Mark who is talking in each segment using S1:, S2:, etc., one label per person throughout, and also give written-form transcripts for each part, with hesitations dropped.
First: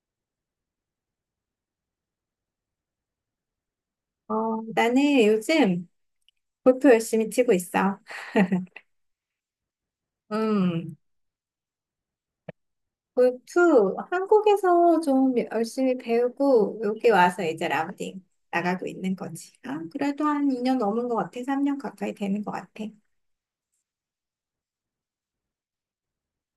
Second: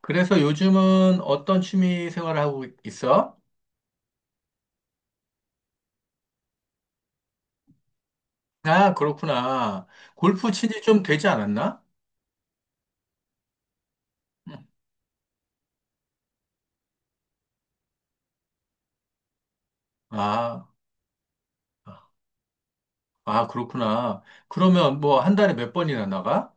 S1: 그래서 요즘은 어떤 취미 생활을 하고 있어?
S2: 어, 나는 요즘 골프 열심히 치고 있어.
S1: 아, 그렇구나. 골프 친지
S2: 음,
S1: 좀 되지 않았나?
S2: 골프
S1: 응.
S2: 한국에서 좀 열심히 배우고 여기 와서 이제 라운딩 나가고 있는 거지. 아, 그래도 한
S1: 아,
S2: 2년 넘은 것 같아. 3년 가까이 되는 것 같아.
S1: 아, 그렇구나. 그러면 뭐 한 달에 몇 번이나 나가?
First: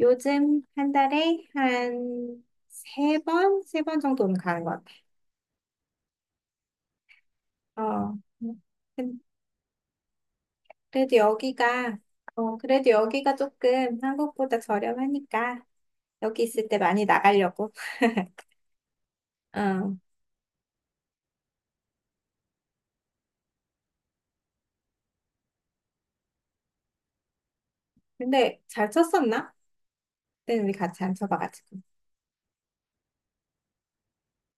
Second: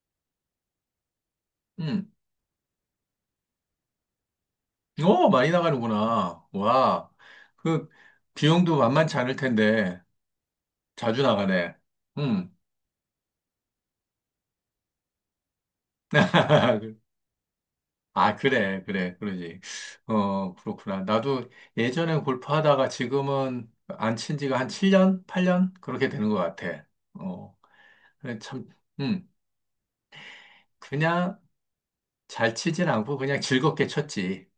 S2: 요즘 한 달에
S1: 응.
S2: 한 세 번 정도는 가는 것 같아.
S1: 오, 많이 나가는구나. 와, 그
S2: 어,
S1: 비용도 만만치
S2: 근-
S1: 않을 텐데
S2: 그래도
S1: 자주 나가네. 응.
S2: 여기가 조금 한국보다 저렴하니까 여기 있을 때 많이 나가려고.
S1: 아, 그래, 그래, 그러지.
S2: 어.
S1: 어, 그렇구나. 나도 예전에 골프 하다가 지금은 안 친 지가 한 7년, 8년? 그렇게 되는 것 같아. 어. 그래,
S2: 근데
S1: 참,
S2: 잘
S1: 음,
S2: 쳤었나? 그때는 우리 같이 안
S1: 그냥
S2: 쳐봐가지고.
S1: 잘 치진 않고 그냥 즐겁게 쳤지.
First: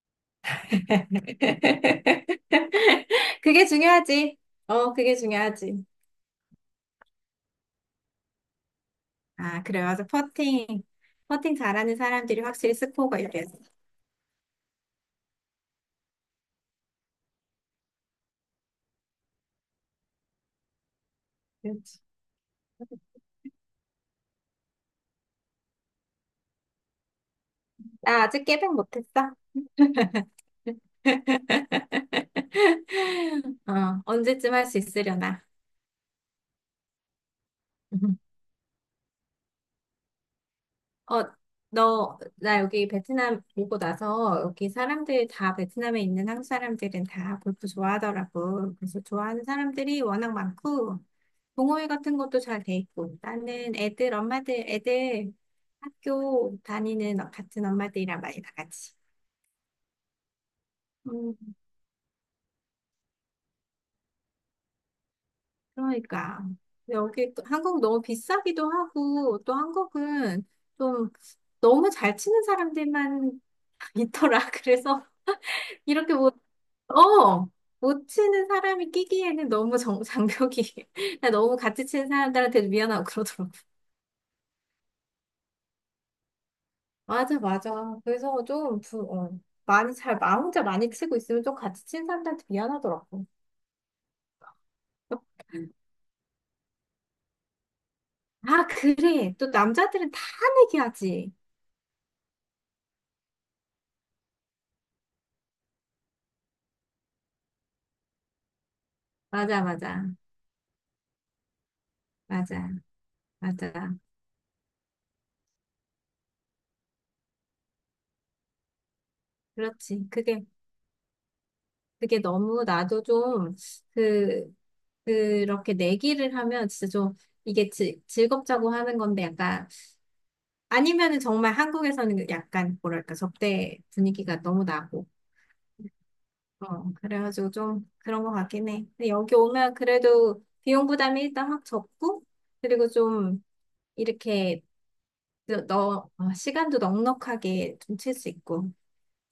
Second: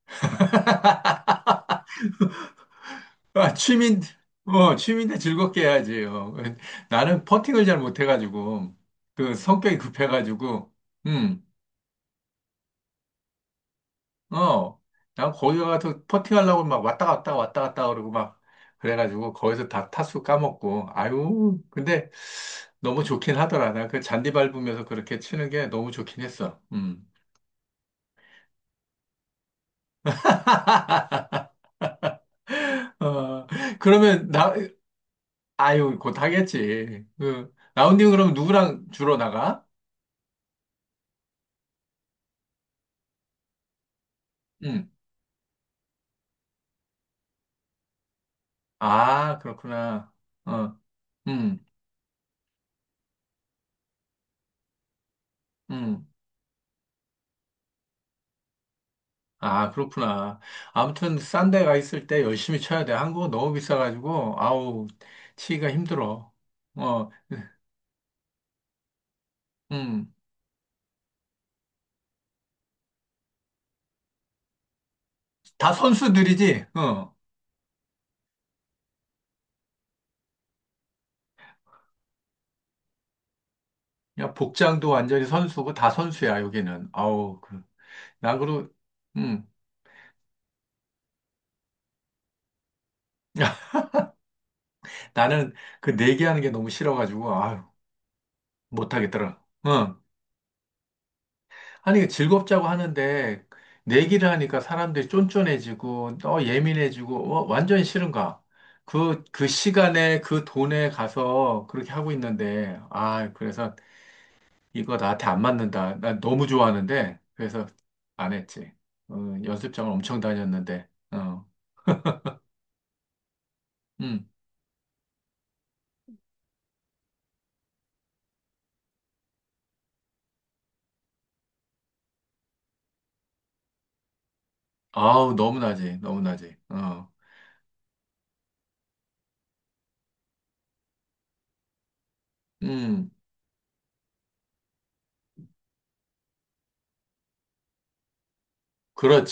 S1: 아,
S2: 그게 중요하지. 그게
S1: 취미인데 즐겁게
S2: 중요하지.
S1: 해야지. 요 나는 퍼팅을 잘 못해가지고, 그
S2: 아,
S1: 성격이
S2: 그래. 맞아. 퍼팅.
S1: 급해가지고, 음,
S2: 퍼팅 잘하는 사람들이 확실히 스코어가 이겠어.
S1: 어, 난 거기 가서 퍼팅하려고 막 왔다 갔다 왔다 갔다 그러고 막, 그래가지고 거기서 다 타수 까먹고, 아유,
S2: 그렇지.
S1: 근데 너무 좋긴 하더라. 나 그 잔디 밟으면서 그렇게 치는 게 너무 좋긴 했어. 음.
S2: 나 아직 깨백 못했어.
S1: 어,
S2: 어,
S1: 그러면
S2: 언제쯤
S1: 나,
S2: 할 수 있으려나.
S1: 아유, 곧 하겠지. 그, 라운딩 그럼 누구랑 주로 나가?
S2: 어, 나 여기 베트남 오고 나서 여기
S1: 응.
S2: 사람들 다 베트남에 있는 한국 사람들은 다 골프 좋아하더라고. 그래서
S1: 아,
S2: 좋아하는 사람들이
S1: 그렇구나.
S2: 워낙
S1: 어,
S2: 많고,
S1: 응,
S2: 동호회 같은 것도 잘 돼 있고, 나는 엄마들, 애들
S1: 응.
S2: 학교 다니는 같은 엄마들이랑 많이 나가지.
S1: 아, 그렇구나. 아무튼, 싼
S2: 음,
S1: 데가 있을 때 열심히 쳐야 돼. 한국은 너무 비싸가지고, 아우, 치기가 힘들어.
S2: 그러니까.
S1: 어,
S2: 여기 또 한국 너무 비싸기도 하고, 또
S1: 응.
S2: 한국은 좀 너무 잘 치는 사람들만 있더라. 그래서
S1: 다
S2: 이렇게 뭐
S1: 선수들이지? 어.
S2: 어, 못 치는 사람이 끼기에는 너무 장벽이, 나 너무 같이 치는 사람들한테도 미안하고 그러더라고.
S1: 야, 복장도 완전히 선수고, 다 선수야, 여기는.
S2: 맞아,
S1: 아우,
S2: 맞아.
S1: 나
S2: 그래서
S1: 그러,
S2: 좀, 부, 어,
S1: 응.
S2: 많이 잘, 나 혼자 많이 치고 있으면 좀 같이 치는 사람들한테 미안하더라고.
S1: 나는 그 내기하는 게 너무 싫어가지고, 아유,
S2: 아, 그래.
S1: 못하겠더라.
S2: 또
S1: 응.
S2: 남자들은 다 내기하지.
S1: 아니, 즐겁자고 하는데, 내기를 하니까 사람들이 쫀쫀해지고, 또 예민해지고, 완전히 싫은가? 그
S2: 맞아, 맞아.
S1: 시간에 그 돈에 가서 그렇게 하고
S2: 맞아,
S1: 있는데, 아, 그래서
S2: 맞아.
S1: 이거 나한테 안 맞는다. 나 너무 좋아하는데, 그래서 안 했지. 어, 연습장을
S2: 그렇지.
S1: 엄청 다녔는데,
S2: 그게 너무 나도
S1: 음,
S2: 그, 그렇게 내기를 하면 이게 즐겁자고 하는 건데 약간 아니면은 정말 한국에서는 그 약간 뭐랄까 접대 분위기가 너무 나고
S1: 아우, 너무나지, 너무나지,
S2: 그래가지고 좀 그런 것 같긴 해. 근데 여기 오면 그래도 비용 부담이 일단 확 적고 그리고
S1: 음,
S2: 좀 이렇게 시간도 넉넉하게 좀 칠 수 있고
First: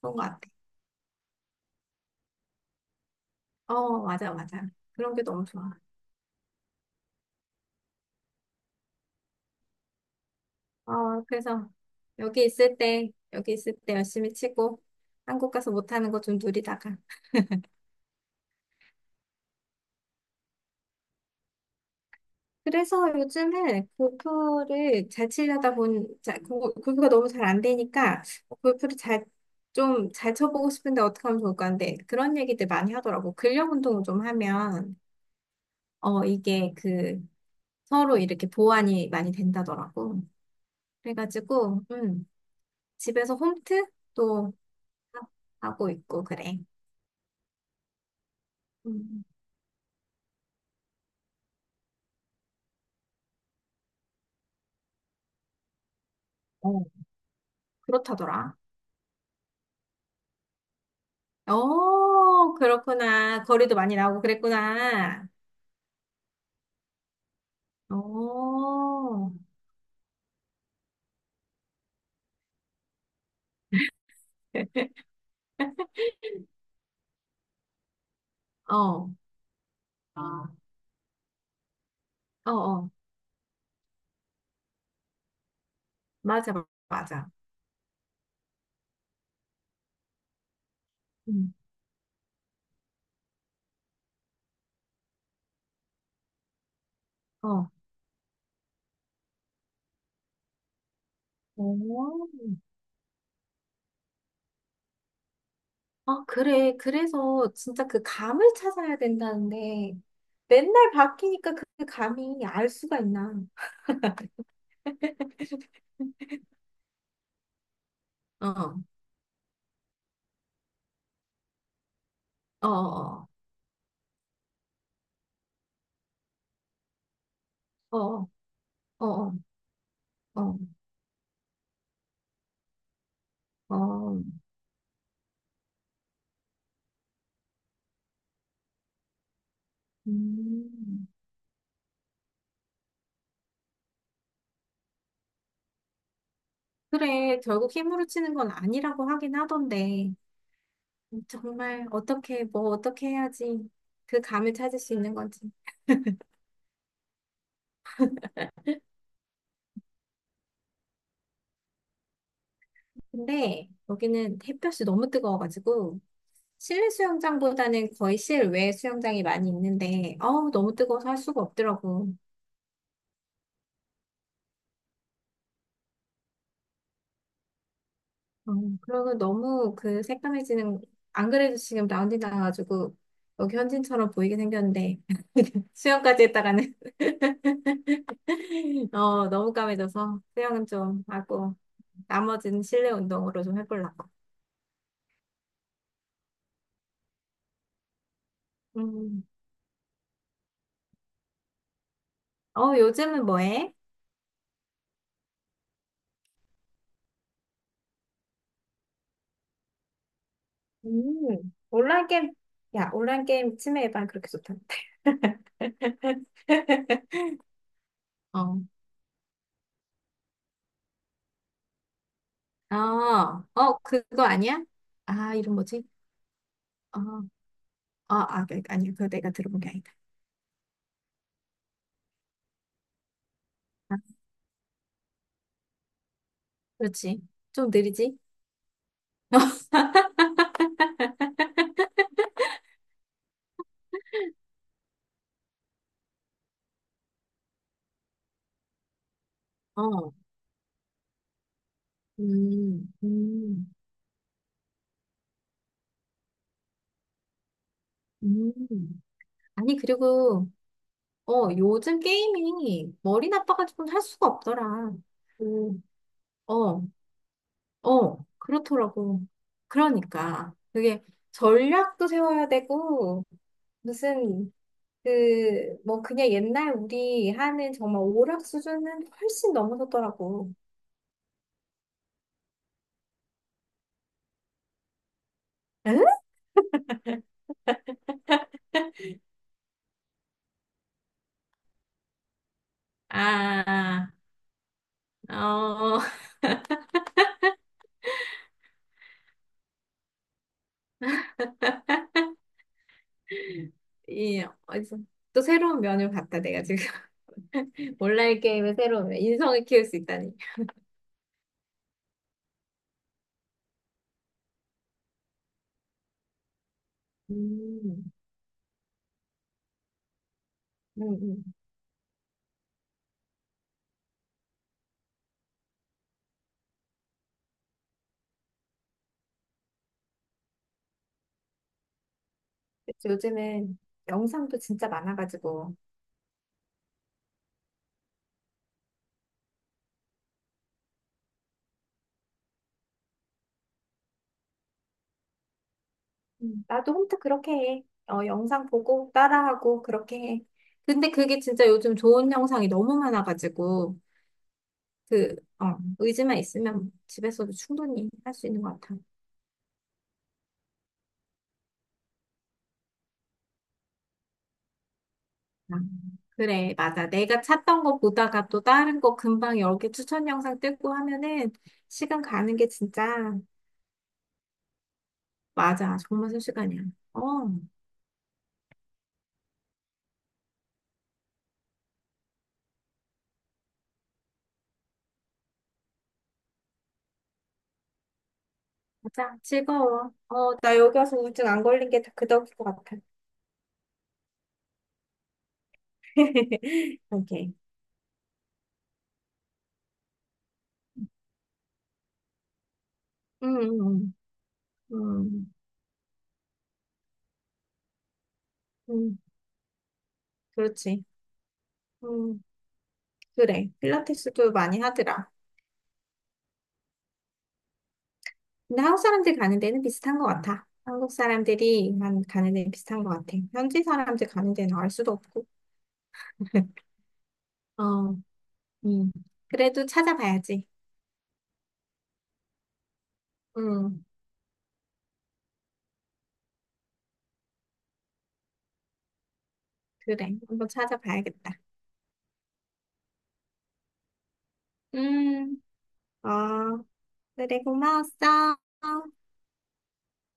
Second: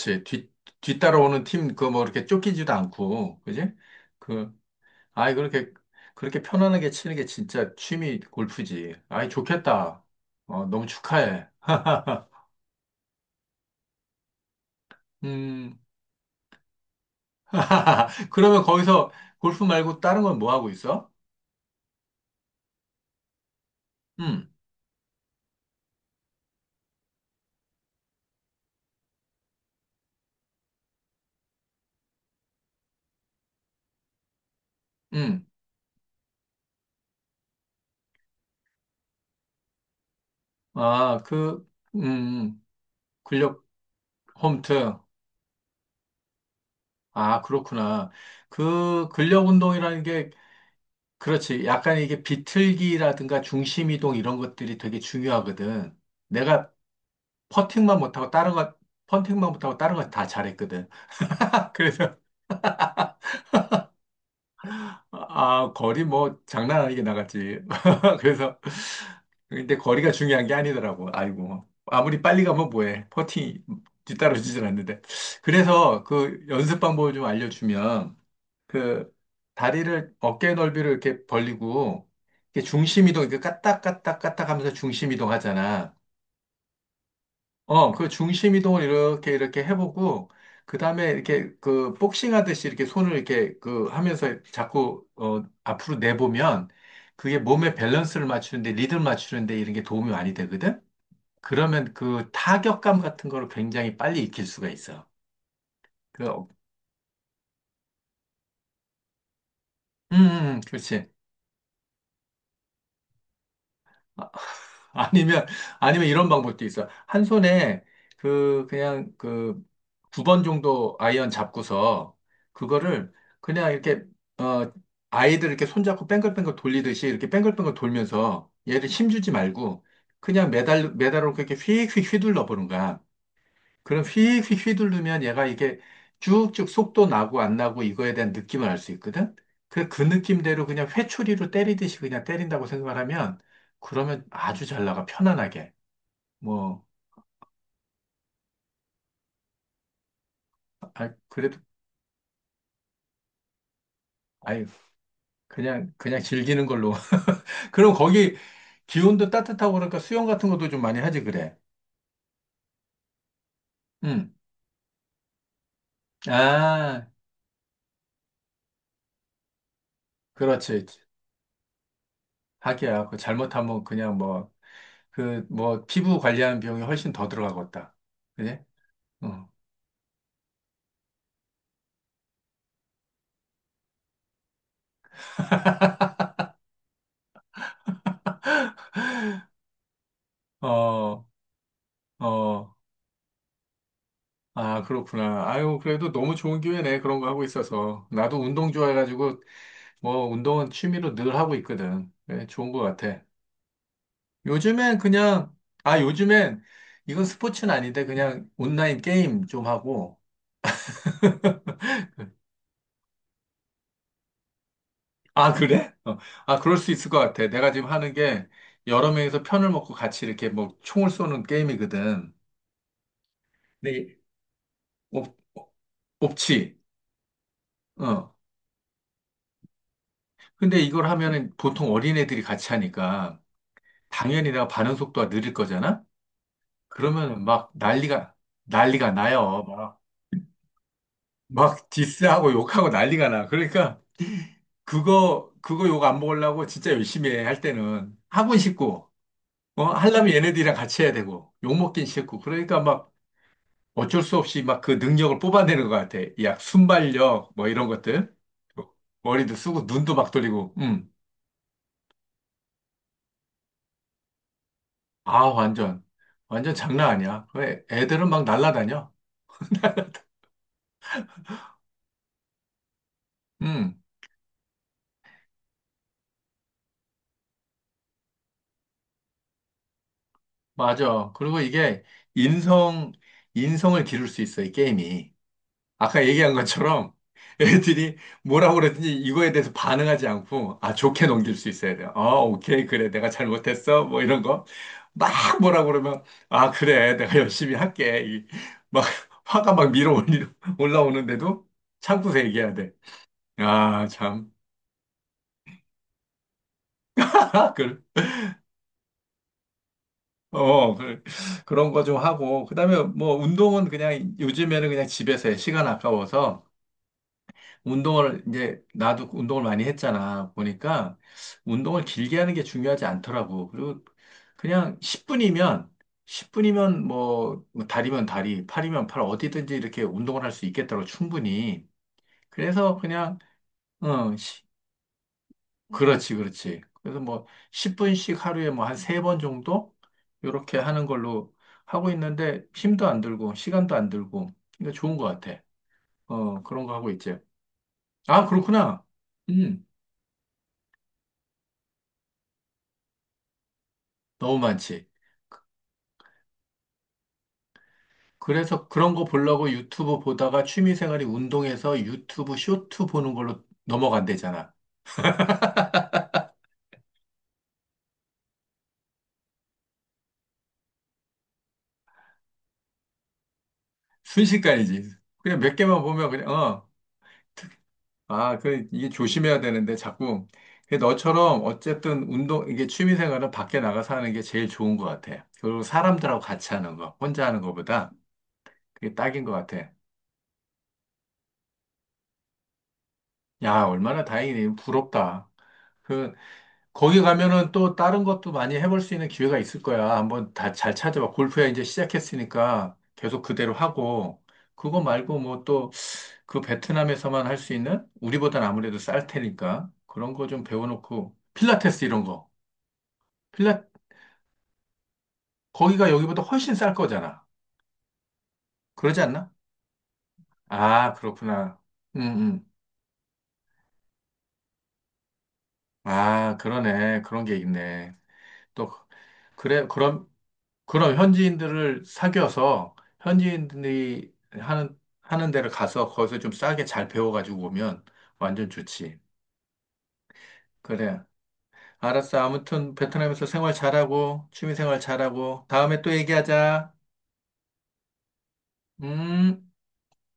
S2: 그런 것 같아.
S1: 뒤따라오는 팀, 그 뭐 이렇게 쫓기지도 않고, 그지?
S2: 어, 맞아,
S1: 그
S2: 맞아. 그런 게
S1: 아이,
S2: 너무
S1: 그렇게,
S2: 좋아.
S1: 그렇게 편안하게 치는 게 진짜 취미 골프지. 아이, 좋겠다. 너무
S2: 어,
S1: 축하해.
S2: 그래서 여기 있을 때 열심히 치고 한국 가서
S1: 음,
S2: 못하는 거 좀 누리다가
S1: 그러면 거기서 골프 말고 다른 건 뭐 하고 있어?
S2: 그래서 요즘은
S1: 음,
S2: 골프를 잘 치려다 골프가 너무 잘 안 되니까 골프를 잘, 좀 잘 쳐보고 싶은데 어떻게 하면 좋을까 하는데 그런 얘기들 많이 하더라고. 근력 운동을 좀 하면,
S1: 음,
S2: 어, 이게 그 서로 이렇게 보완이 많이 된다더라고.
S1: 아, 그,
S2: 그래가지고,
S1: 음, 음.
S2: 집에서
S1: 근력
S2: 홈트도
S1: 홈트.
S2: 하고 있고, 그래.
S1: 아, 그렇구나. 그
S2: 음,
S1: 근력 운동이라는 게, 그렇지. 약간 이게 비틀기라든가 중심 이동 이런 것들이 되게 중요하거든. 내가
S2: 어,
S1: 퍼팅만 못하고 다른
S2: 그렇다더라.
S1: 것, 퍼팅만 못하고 다른 건 다 잘했거든. 그래서
S2: 어, 그렇구나. 거리도 많이 나오고 그랬구나.
S1: 아, 거리 뭐 장난 아니게 나갔지. 그래서
S2: 어.
S1: 근데 거리가 중요한 게 아니더라고. 아이고. 아무리 빨리 가면 뭐해. 퍼팅 뒤따라오질 않는데. 그래서 그 연습 방법을 좀 알려주면
S2: 어,
S1: 그 다리를
S2: 아,
S1: 어깨 넓이를 이렇게 벌리고
S2: 어,
S1: 이렇게
S2: 어.
S1: 중심 이동 이렇게 까딱 까딱 까딱 하면서 중심 이동 하잖아.
S2: 맞아, 맞아.
S1: 그 중심 이동을 이렇게 이렇게 해보고 그 다음에 이렇게
S2: 음,
S1: 그 복싱 하듯이 이렇게 손을 이렇게 그 하면서 자꾸 앞으로 내보면 그게
S2: 어.
S1: 몸의 밸런스를 맞추는데 리듬 맞추는데 이런 게 도움이 많이 되거든. 그러면
S2: 오,
S1: 그 타격감 같은 거를 굉장히 빨리 익힐 수가 있어.
S2: 아,
S1: 그, 어,
S2: 그래. 그래서 진짜 그 감을 찾아야 된다는데, 맨날
S1: 그렇지.
S2: 바뀌니까 그 감이 알 수가 있나.
S1: 아, 아니면 아니면 이런 방법도 있어. 한 손에 그
S2: 어,
S1: 그냥 그 2번 정도 아이언 잡고서
S2: 어,
S1: 그거를
S2: 어,
S1: 그냥 이렇게 아이들 이렇게 손잡고 뱅글뱅글 돌리듯이 이렇게 뱅글뱅글
S2: 어,
S1: 돌면서 얘를 힘주지
S2: 어,
S1: 말고
S2: 어,
S1: 그냥
S2: 어,
S1: 매달로 그렇게 휙휙 휘둘러 보는 거야. 그럼
S2: 어.
S1: 휙휙 휘두르면 얘가 이게 쭉쭉 속도 나고 안 나고 이거에 대한 느낌을 알 수 있거든? 그그 느낌대로 그냥
S2: 음.
S1: 회초리로 때리듯이 그냥 때린다고 생각을 하면 그러면 아주 잘 나가, 편안하게. 뭐,
S2: 그래. 결국 힘으로 치는 건 아니라고 하긴 하던데,
S1: 아, 그래도,
S2: 정말 어떻게 해야지 그 감을
S1: 아유,
S2: 찾을 수 있는 건지.
S1: 그냥, 그냥 즐기는 걸로. 그럼 거기 기온도 따뜻하고 그러니까 수영 같은 것도 좀 많이 하지, 그래.
S2: 근데
S1: 응.
S2: 여기는 햇볕이 너무 뜨거워가지고, 실내
S1: 아.
S2: 수영장보다는 거의 실외 수영장이 많이 있는데, 어우, 너무
S1: 그렇지.
S2: 뜨거워서 할 수가 없더라고.
S1: 하기야. 그 잘못하면 그냥 뭐, 그, 뭐, 피부 관리하는 비용이 훨씬 더 들어가겠다.
S2: 어,
S1: 그지?
S2: 그러고
S1: 어,
S2: 너무 그 새까매지는, 안 그래도 지금 라운지 나와가지고, 여기 현진처럼 보이게 생겼는데, 수영까지 했다가는, 어, 너무 까매져서, 수영은 좀
S1: 어,
S2: 하고, 나머지는
S1: 어.
S2: 실내 운동으로 좀 해보려고.
S1: 아, 그렇구나. 아유, 그래도 너무 좋은 기회네. 그런 거 하고 있어서. 나도 운동
S2: 음,
S1: 좋아해가지고, 뭐, 운동은 취미로 늘 하고 있거든. 네, 좋은
S2: 어,
S1: 거 같아.
S2: 요즘은 뭐 해?
S1: 요즘엔 그냥, 요즘엔, 이건 스포츠는 아닌데, 그냥 온라인 게임 좀 하고,
S2: 온라인 게임, 야, 온라인 게임 치매 예방 그렇게 좋다.
S1: 아, 그래? 어. 아, 그럴 수 있을 것 같아. 내가 지금 하는 게
S2: 어.
S1: 여러 명이서 편을 먹고 같이 이렇게 뭐 총을 쏘는 게임이거든.
S2: 어, 어,
S1: 근데
S2: 그거 아니야? 아,
S1: 옵,
S2: 이름 뭐지?
S1: 옵치.
S2: 어, 어,
S1: 어.
S2: 아니, 그거 내가 들어본 게 아니다.
S1: 근데 이걸 하면은 보통 어린애들이 같이 하니까
S2: 아,
S1: 당연히 내가 반응 속도가 느릴 거잖아?
S2: 그렇지.
S1: 그러면
S2: 좀
S1: 막
S2: 느리지?
S1: 난리가 나요. 막 디스하고 욕하고 난리가 나. 그러니까 그거 욕 안 먹으려고 진짜 열심히 해, 할 때는. 하고 싶고,
S2: 어,
S1: 하려면 얘네들이랑 같이 해야 되고, 욕 먹긴 싫고. 그러니까
S2: 음,
S1: 막,
S2: 음,
S1: 어쩔 수 없이 막 그 능력을 뽑아내는 것 같아. 이 약 순발력 뭐 이런 것들.
S2: 음.
S1: 머리도
S2: 아니,
S1: 쓰고 눈도 막
S2: 그리고,
S1: 돌리고. 음.
S2: 어, 요즘 게임이 머리 나빠가지고 할 수가 없더라.
S1: 아,
S2: 그,
S1: 완전. 완전
S2: 어,
S1: 장난 아니야. 왜 애-
S2: 어,
S1: 애들은 막 날라다녀.
S2: 그렇더라고. 그러니까. 그게 전략도 세워야 되고,
S1: 음.
S2: 무슨 그냥 옛날 우리 하는 정말 오락 수준은 훨씬 넘어섰더라고.
S1: 맞아. 그리고 이게 인성 인성을 기를 수 있어, 이 게임이.
S2: 응?
S1: 아까 얘기한 것처럼 애들이 뭐라고 그랬든지 이거에 대해서 반응하지 않고 아 좋게 넘길 수 있어야 돼요. 어 오케이 그래 내가 잘못했어
S2: 아,
S1: 뭐 이런 거 막 뭐라고
S2: 어,
S1: 그러면 아 그래 내가 열심히 할게 막 화가 막 올라오는데도 참고서 얘기해야 돼. 아
S2: 이,
S1: 참.
S2: 어디서, 또 새로운 면을 봤다, 내가 지금.
S1: 그
S2: 온라인 게임의 새로운 면, 인성을 키울 수 있다니.
S1: 어, 그, 그런 거 좀 하고, 그 다음에 뭐 운동은 그냥 요즘에는 그냥 집에서 해. 시간 아까워서
S2: 음,
S1: 운동을 이제 나도 운동을 많이 했잖아.
S2: 음,
S1: 보니까
S2: 음.
S1: 운동을 길게 하는 게 중요하지 않더라고. 그리고 그냥 10분이면 뭐 다리면 다리, 팔이면 팔 어디든지 이렇게 운동을 할 수 있겠더라고 충분히. 그래서
S2: 그치,
S1: 그냥
S2: 요즘은
S1: 어,
S2: 영상도
S1: 시-
S2: 진짜 많아가지고.
S1: 그렇지, 그렇지. 그래서 뭐 10분씩 하루에 뭐 한 3번 정도 이렇게 하는 걸로 하고 있는데 힘도 안 들고 시간도 안 들고 그러니까 좋은 것 같아. 어, 그런
S2: 나도
S1: 거 하고
S2: 혼자
S1: 있지.
S2: 그렇게 해. 어,
S1: 아,
S2: 영상
S1: 그렇구나.
S2: 보고, 따라하고,
S1: 음.
S2: 그렇게 해. 근데 그게 진짜 요즘 좋은 영상이 너무 많아가지고.
S1: 너무 많지.
S2: 의지만 있으면 집에서도 충분히 할 수 있는 것
S1: 그래서
S2: 같아.
S1: 그런 거 보려고 유튜브 보다가 취미생활이 운동해서 유튜브 쇼트 보는 걸로 넘어간대잖아.
S2: 아, 그래, 맞아. 내가 찾던 거 보다가 또 다른 거 금방 여러 개 추천 영상 뜯고 하면은 시간 가는 게 진짜,
S1: 순식간이지. 그냥 몇
S2: 맞아.
S1: 개만 보면
S2: 정말
S1: 그냥,
S2: 순식간이야.
S1: 어.
S2: 어,
S1: 아, 그, 이게 조심해야 되는데, 자꾸. 근데 너처럼, 어쨌든, 운동, 이게 취미생활은 밖에 나가서 하는 게 제일 좋은 것 같아. 그리고 사람들하고 같이 하는 거, 혼자 하는 거보다 그게
S2: 맞아.
S1: 딱인 것 같아.
S2: 즐거워. 어, 나 여기 와서 우울증 안 걸린 게 다 그 덕일 것 같아.
S1: 야, 얼마나 다행이네. 부럽다. 그, 거기
S2: 오케이.
S1: 가면은 또 다른 것도 많이 해볼 수 있는 기회가 있을 거야. 한번 다 잘 찾아봐. 골프야 이제 시작했으니까 계속
S2: 음,
S1: 그대로
S2: 음,
S1: 하고, 그거 말고
S2: 음,
S1: 뭐 또 그 베트남에서만 할 수 있는 우리보단 아무래도
S2: 음,
S1: 쌀 테니까 그런 거 좀
S2: 그렇지.
S1: 배워놓고, 필라테스 이런
S2: 음,
S1: 거.
S2: 그래.
S1: 필라,
S2: 필라테스도 많이 하더라.
S1: 거기가 여기보다 훨씬 쌀 거잖아.
S2: 근데
S1: 그러지 않나?
S2: 한국
S1: 아, 그렇구나.
S2: 사람들이
S1: 음,
S2: 한 가는
S1: 음.
S2: 데는 비슷한 것 같아. 현지 사람들 가는 데는 알 수도 없고.
S1: 아, 그러네. 그런 게 있네.
S2: 어,
S1: 또,
S2: 음. 그래도
S1: 그래, 그럼.
S2: 찾아봐야지.
S1: 그럼 현지인들을 사귀어서
S2: 음,
S1: 현지인들이 하는 데를 가서 거기서 좀 싸게 잘 배워가지고 오면 완전 좋지.
S2: 그래. 한번
S1: 그래.
S2: 찾아봐야겠다.
S1: 알았어. 아무튼 베트남에서 생활 잘하고, 취미 생활
S2: 음,
S1: 잘하고, 다음에 또
S2: 어,
S1: 얘기하자.
S2: 그래. 고마웠어.
S1: 음.